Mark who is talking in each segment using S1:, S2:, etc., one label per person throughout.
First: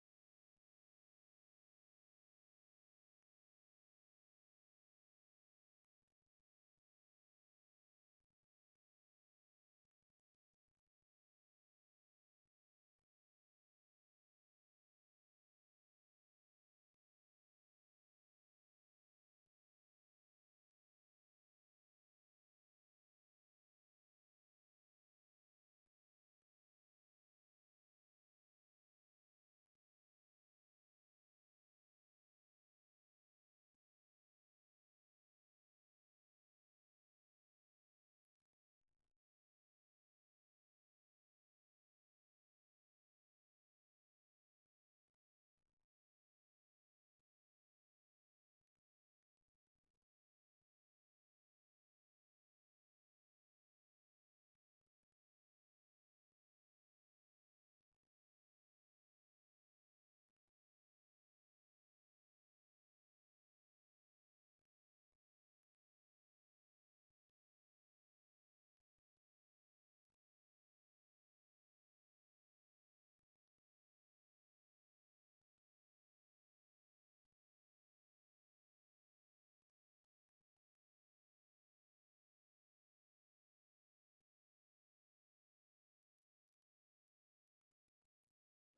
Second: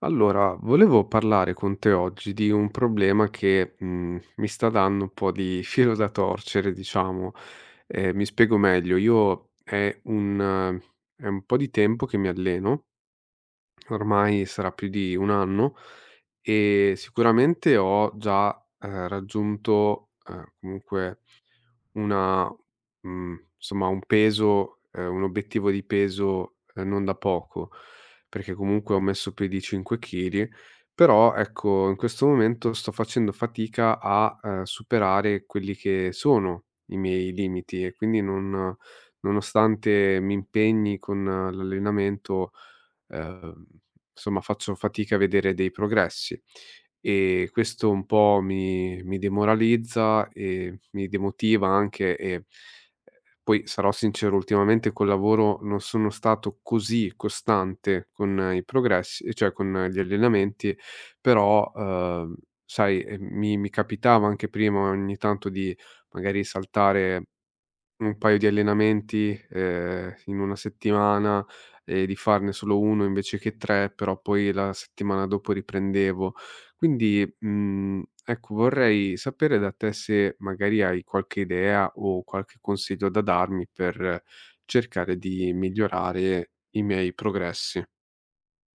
S1: Allora, volevo parlare con te oggi di un problema che, mi sta dando un po' di filo da torcere, diciamo. Mi spiego meglio: io è un po' di tempo che mi alleno. Ormai sarà più di un anno e sicuramente ho già, raggiunto, comunque una insomma un obiettivo di peso, non da poco, perché comunque ho messo più di 5 chili. Però ecco, in questo momento sto facendo fatica a superare quelli che sono i miei limiti, e quindi, non nonostante mi impegni con l'allenamento, ehm, insomma faccio fatica a vedere dei progressi, e questo un po' mi demoralizza e mi demotiva anche. E poi sarò sincero, ultimamente col lavoro non sono stato così costante con i progressi, e cioè con gli allenamenti. Però, sai, mi capitava anche prima ogni tanto di magari saltare un paio di allenamenti, in una settimana, e di farne solo uno invece che 3, però poi la settimana dopo riprendevo. Quindi, ecco, vorrei sapere da te se magari hai qualche idea o qualche consiglio da darmi per cercare di migliorare i miei progressi.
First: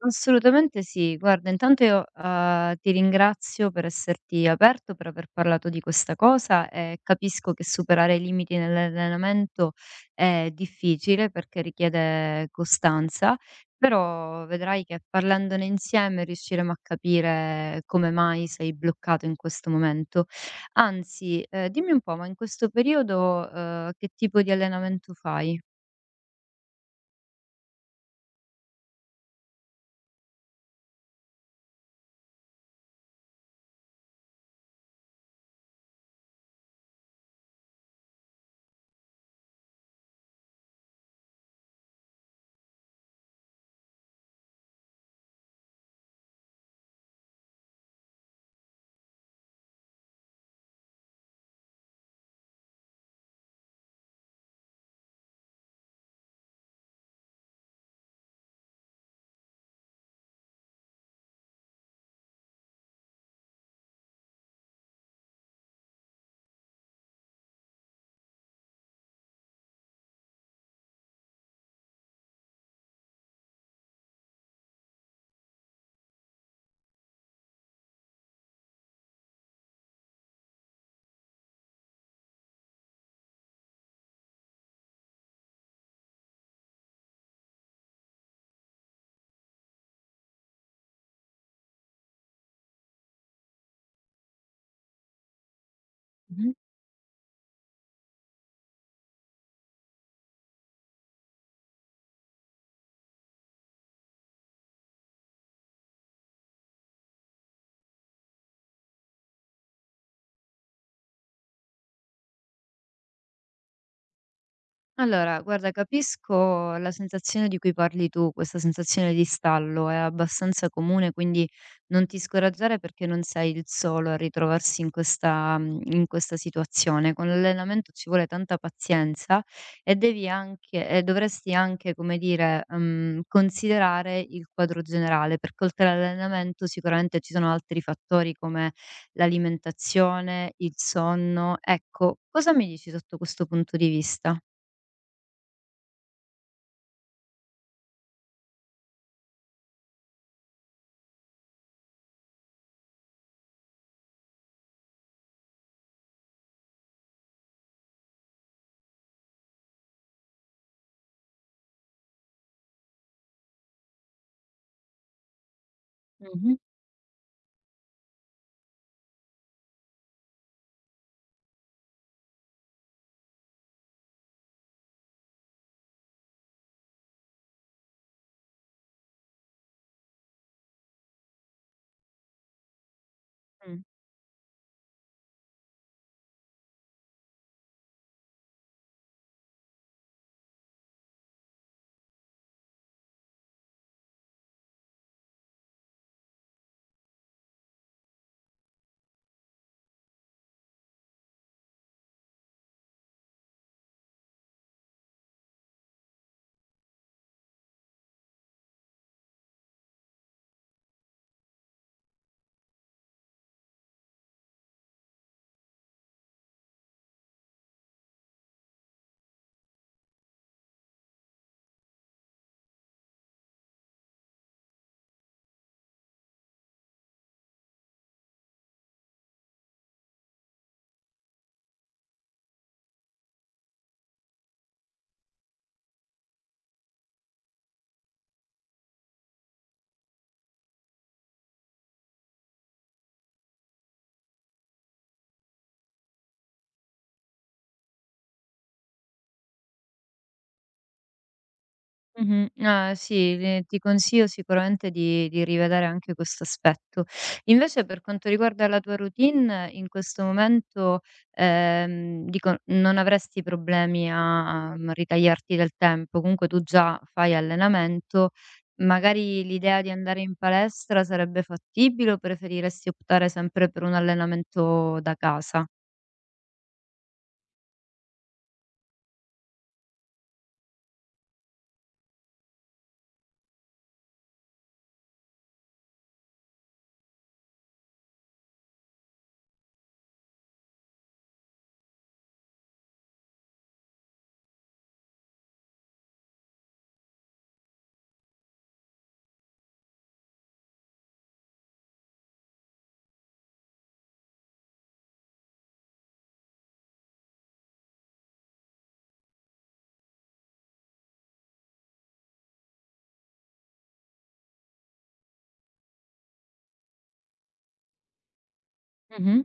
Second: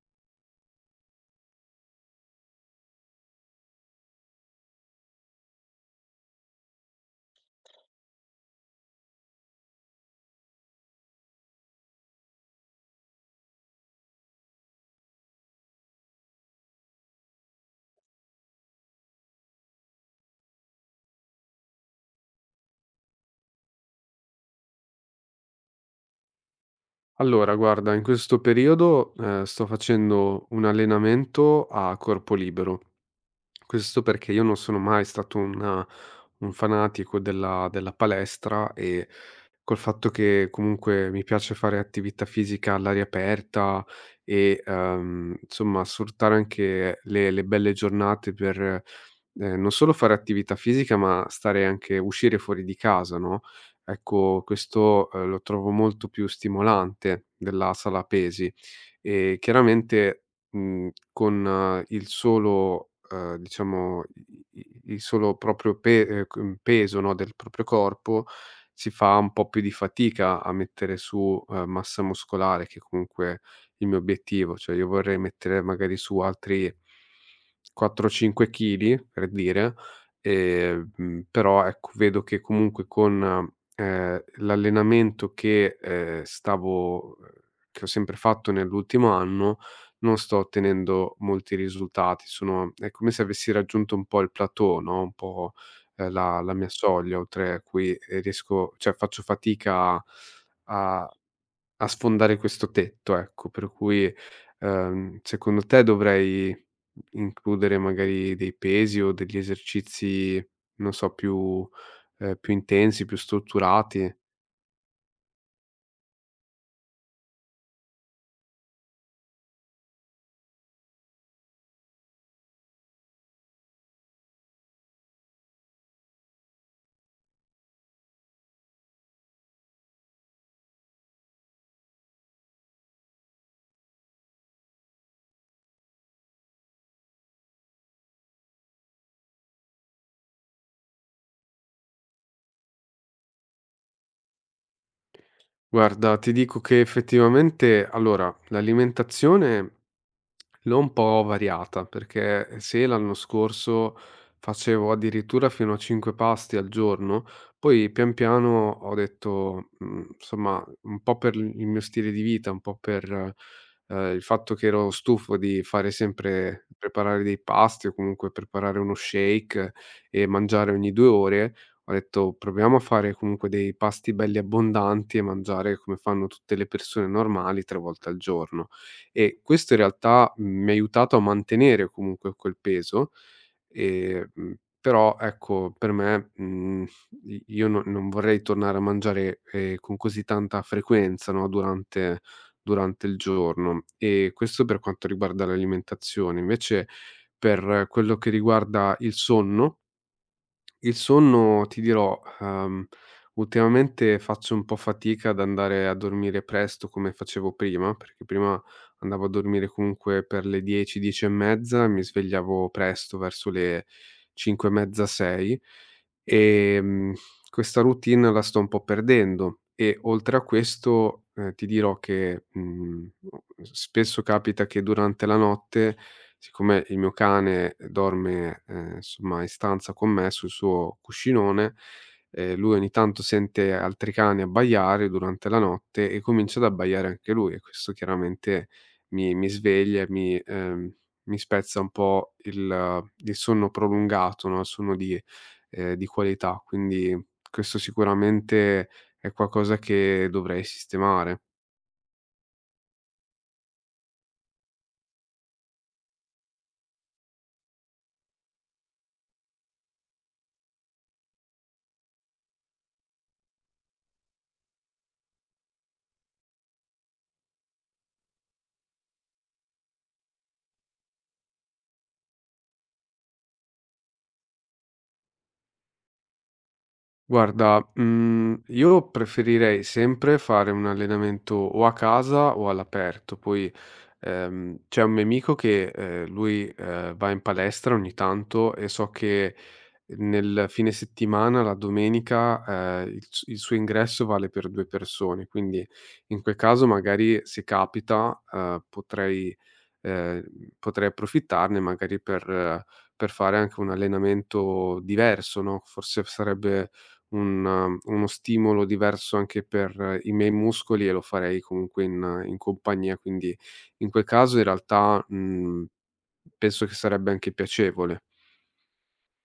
S2: Assolutamente sì. Guarda, intanto io, ti ringrazio per esserti aperto, per aver parlato di questa cosa e capisco che superare i limiti nell'allenamento è difficile perché richiede costanza, però vedrai che parlandone insieme riusciremo a capire come mai sei bloccato in questo momento. Anzi, dimmi un po', ma in questo periodo, che tipo di allenamento fai?
S1: Allora guarda, in questo periodo, sto facendo un allenamento a corpo libero. Questo perché io non sono mai stato un fanatico della palestra, e col fatto che comunque mi piace fare attività fisica all'aria aperta e, insomma sfruttare anche le belle giornate per, non solo fare attività fisica, ma stare anche uscire fuori di casa, no, ecco questo, lo trovo molto più stimolante della sala pesi. E chiaramente, con il solo, diciamo, i i il solo proprio pe peso, no, del proprio corpo, si fa un po' più di fatica a mettere su, massa muscolare, che comunque è il mio obiettivo. Cioè io vorrei mettere magari su altri 4, 5 chili, per dire, però ecco, vedo che comunque con, l'allenamento che, stavo che ho sempre fatto nell'ultimo anno, non sto ottenendo molti risultati, sono è come se avessi raggiunto un po' il plateau, no, un po', la
S2: Mh-mh.
S1: la mia soglia oltre a cui, riesco cioè faccio fatica a a sfondare questo tetto, ecco. Per cui, secondo te dovrei includere magari dei pesi o degli esercizi, non so, più, più intensi, più strutturati?
S2: Allora, guarda, capisco la sensazione di cui parli tu, questa sensazione di stallo è abbastanza comune, quindi non ti scoraggiare perché non sei il solo a ritrovarsi in questa, in questa situazione. Con l'allenamento ci vuole tanta pazienza e devi anche, e dovresti anche, come dire, considerare il quadro generale, perché oltre all'allenamento sicuramente ci sono altri fattori come l'alimentazione, il sonno. Ecco, cosa mi dici sotto questo punto di vista?
S1: Guarda, ti dico che effettivamente, allora, l'alimentazione l'ho un po' variata, perché se l'anno scorso facevo addirittura fino a 5 pasti al giorno, poi pian piano ho detto, insomma, un po' per il mio stile di vita, un po' per, il fatto che ero stufo di fare
S2: Mh-mh.
S1: sempre preparare dei pasti, o comunque preparare uno shake e mangiare ogni 2 ore, ho detto: "Proviamo a fare comunque dei pasti belli abbondanti e mangiare come fanno tutte le persone normali, 3 volte al giorno". E questo in realtà, mi ha aiutato a mantenere comunque quel peso,
S2: Mh.
S1: ehm, mhmm, però ecco per me, i io non vorrei tornare a mangiare, con così tanta frequenza, no, durante il giorno. E questo per quanto riguarda l'alimentazione. Invece per quello che riguarda il sonno, ti dirò, ultimamente faccio un po' fatica ad andare a dormire presto come facevo prima, perché prima andavo a dormire comunque per le 10, 10 e mezza, mi svegliavo presto verso le 5 e mezza, 6. Ehm, questa routine la sto un po' perdendo, e oltre a questo, ti dirò che, spesso capita che durante la notte, siccome il mio cane dorme, insomma in stanza con me sul suo cuscinone, lui ogni tanto sente altri cani abbaiare durante la notte e comincia ad abbaiare anche lui, e questo chiaramente mi sveglia e mi spezza un po' il sonno prolungato, no, il sonno di, di qualità. Quindi questo sicuramente è qualcosa che dovrei sistemare.
S2: Mh-mh. Ah, sì, ti consiglio sicuramente di rivedere anche questo aspetto. Invece per quanto riguarda la tua routine, in questo momento, dico, non avresti problemi a ritagliarti del tempo. Comunque tu già fai allenamento, magari l'idea di andare in palestra sarebbe fattibile o preferiresti optare sempre per un allenamento da casa?
S1: Guarda, io preferirei sempre fare un allenamento o a casa o all'aperto. Poi, c'è un mio amico che, lui, va in palestra ogni tanto, e so che, nel fine settimana, la domenica, il suo ingresso vale per 2 persone, quindi in quel caso, magari se capita, ehm, potrei approfittarne magari per, per fare anche un allenamento diverso, no, forse sarebbe un uno stimolo diverso anche per, i miei muscoli, e lo farei comunque in compagnia, quindi in quel caso in realtà, penso che sarebbe anche piacevole.
S2: Mh-mh.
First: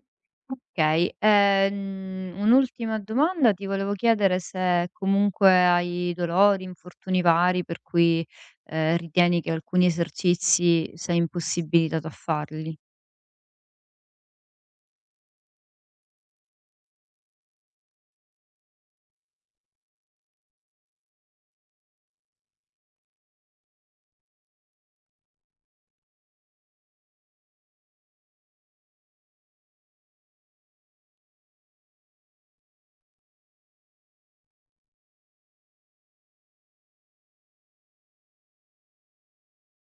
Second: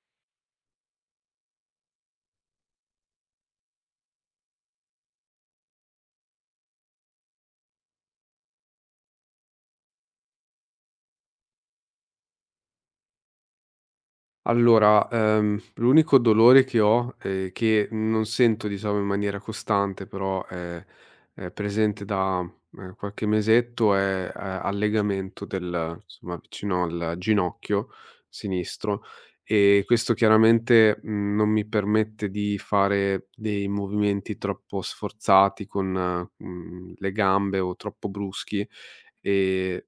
S2: Okay, un'ultima domanda ti volevo chiedere se comunque hai dolori, infortuni vari per cui, ritieni che alcuni esercizi sei impossibilitato a farli.
S1: Allora, l'unico dolore che ho, che non sento, diciamo, in maniera costante, però è presente da, qualche mesetto, è, al legamento, del, insomma, vicino al ginocchio sinistro, e questo chiaramente, non mi permette di fare dei movimenti troppo sforzati con, le gambe, o troppo bruschi, ehm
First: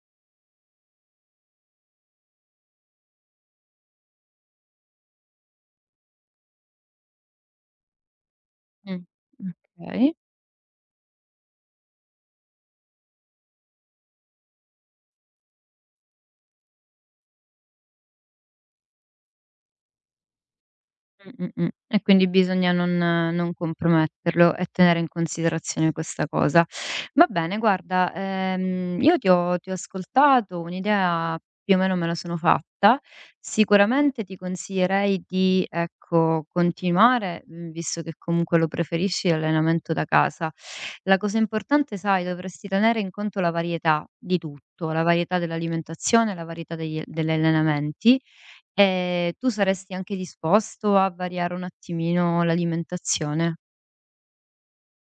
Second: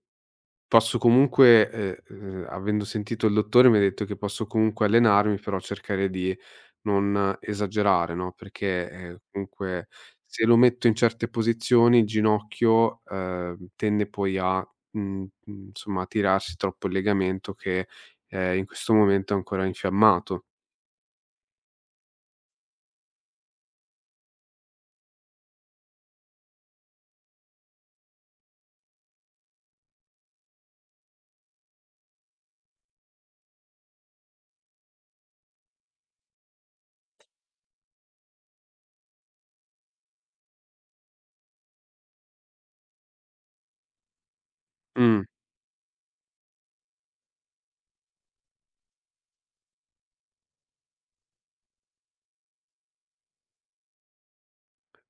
S1: Posso comunque avendo sentito il dottore, mi ha detto che posso comunque allenarmi, però cercare di non esagerare, no, perché,
S2: Mh,
S1: comunque
S2: okay.
S1: se lo metto in certe posizioni il ginocchio, tende poi a, insomma a tirarsi troppo il legamento che, in questo momento è ancora infiammato.
S2: E quindi bisogna non comprometterlo e tenere in considerazione questa cosa. Va bene guarda, io ti ho ascoltato, un'idea più o meno me la sono fatta. Sicuramente ti consiglierei di, ecco, continuare, visto che comunque lo preferisci, l'allenamento da casa. La cosa importante, sai, dovresti tenere in conto la varietà di tutto, la
S1: Mh.
S2: varietà dell'alimentazione, la varietà degli allenamenti. Tu saresti anche disposto a variare un attimino l'alimentazione?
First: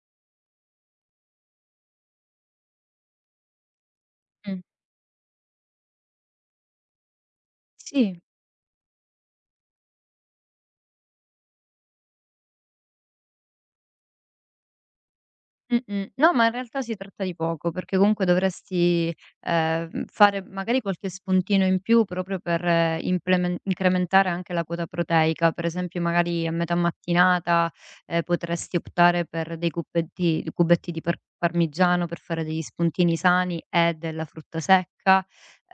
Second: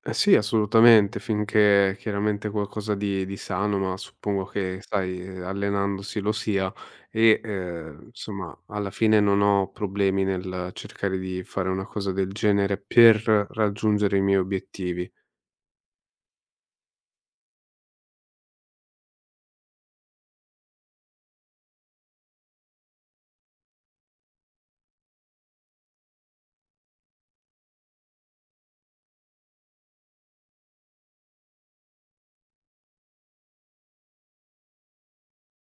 S1: Eh sì, assolutamente, finché chiaramente qualcosa di sano, ma suppongo
S2: Mh,
S1: che, sai, allenandosi lo sia, e,
S2: sì.
S1: insomma alla fine non ho problemi nel cercare di fare una cosa del genere per raggiungere i miei obiettivi.
S2: Mh-mh. No, ma in realtà si tratta di poco, perché comunque dovresti, fare magari qualche spuntino in più proprio per implemen incrementare anche la quota proteica. Per esempio, magari a metà mattinata, potresti optare per dei cubetti di parmigiano per fare degli spuntini sani e della frutta secca.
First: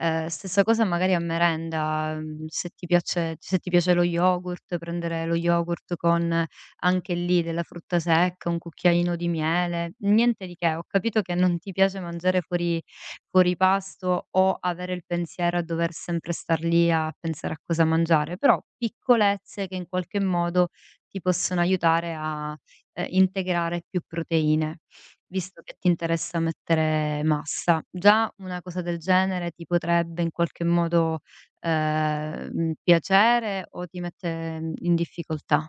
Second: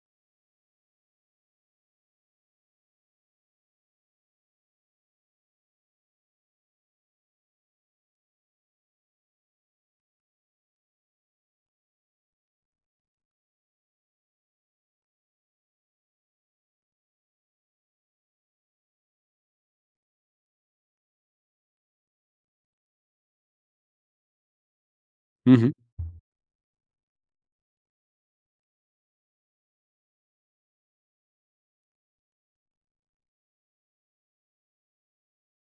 S2: Stessa cosa magari a merenda, se ti piace lo yogurt, prendere lo yogurt con anche lì della frutta secca, un cucchiaino di miele, niente di che. Ho capito che non ti piace mangiare fuori pasto o avere il pensiero a dover sempre star lì a pensare a cosa mangiare, però piccolezze che in qualche modo ti possono aiutare a, integrare più proteine, visto
S1: Mh-mh.
S2: che ti interessa mettere massa. Già una cosa del genere ti potrebbe in qualche modo, piacere o ti mette in difficoltà?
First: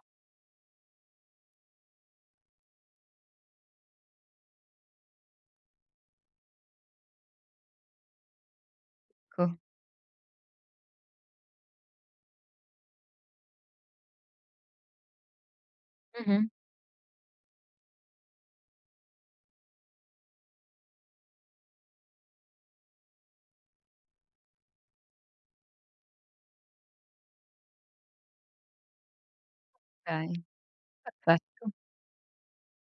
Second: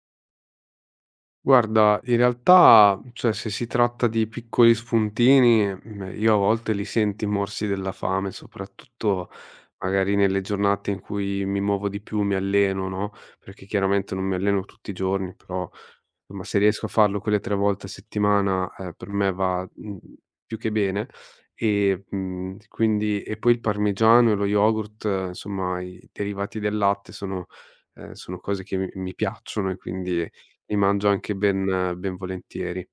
S1: Guarda, in realtà, cioè, se si tratta di piccoli spuntini, io a volte li sento i morsi della fame, soprattutto
S2: Co
S1: magari nelle giornate in cui mi muovo di più, mi alleno, no, perché chiaramente non mi alleno tutti i giorni, però, insomma,
S2: Mh-mh.
S1: se riesco a farlo quelle 3 volte a settimana, per me va, più che bene. E, quindi e poi, il parmigiano e lo yogurt, insomma, i derivati del latte sono, sono cose che mi piacciono, e quindi
S2: Okay,
S1: li mangio anche
S2: perfetto.
S1: ben ben volentieri.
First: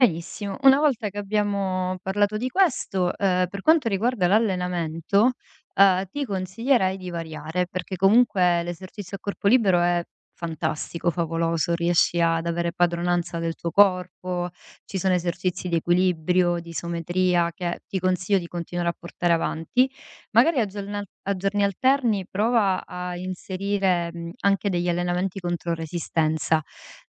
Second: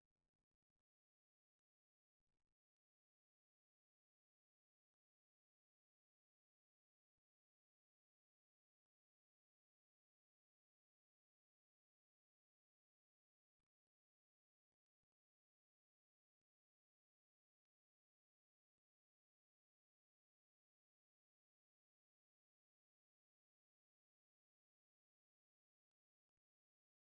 S2: Benissimo. Una volta che abbiamo parlato di questo, per quanto riguarda l'allenamento, ti consiglierei di variare, perché comunque l'esercizio a corpo libero è fantastico, favoloso, riesci ad avere padronanza del tuo corpo, ci sono esercizi di equilibrio, di isometria che ti consiglio di continuare a portare avanti. Magari a giorna a giorni alterni prova a inserire, anche degli allenamenti contro resistenza.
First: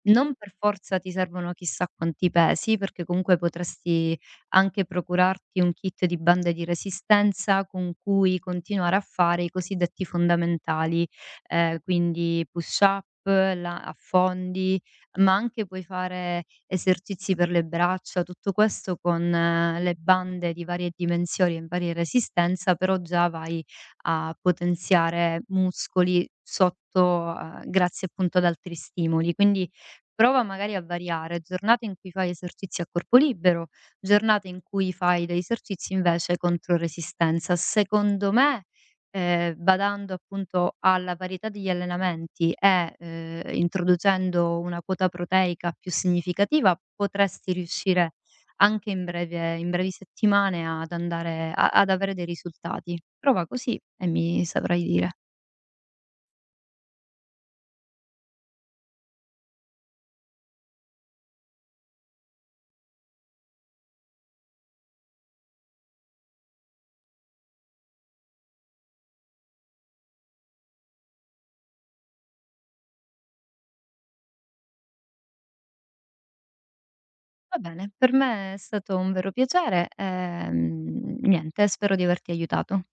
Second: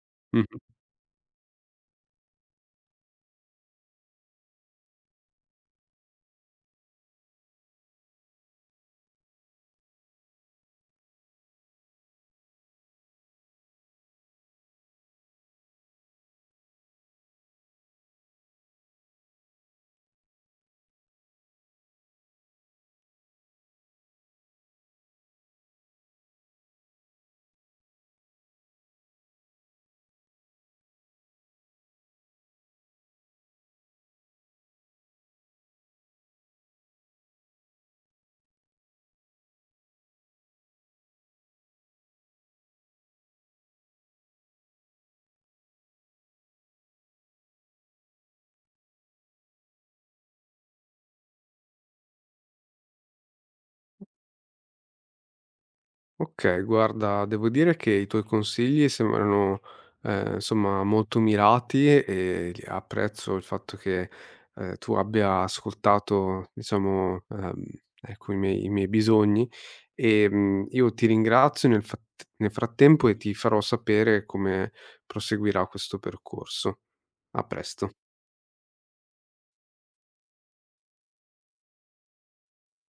S2: Non per
S1: Mh-mh.
S2: forza ti servono chissà quanti pesi, perché comunque potresti anche procurarti un kit di bande di resistenza con cui continuare a fare i cosiddetti fondamentali, quindi push up, la affondi, ma anche puoi fare esercizi per le braccia, tutto questo con le bande di varie dimensioni e varie resistenza, però già vai a potenziare muscoli sotto, grazie appunto ad altri stimoli. Quindi prova magari a variare giornate in cui fai esercizi a corpo libero, giornate in cui fai degli esercizi invece contro resistenza. Secondo me badando appunto alla varietà degli allenamenti e, introducendo una quota proteica più significativa, potresti riuscire anche in breve in brevi settimane ad andare a ad avere dei risultati. Prova così e mi saprai dire.
S1: Okay, guarda, devo dire che i tuoi consigli sembrano, insomma, molto mirati, e li apprezzo il fatto che, tu abbia ascoltato, diciamo, ecco, i miei bisogni. Io ti ringrazio, nel fatt nel frattempo, e ti farò sapere come proseguirà questo percorso. A
S2: Va bene,
S1: presto.
S2: per me è stato un vero piacere, niente, spero di averti aiutato.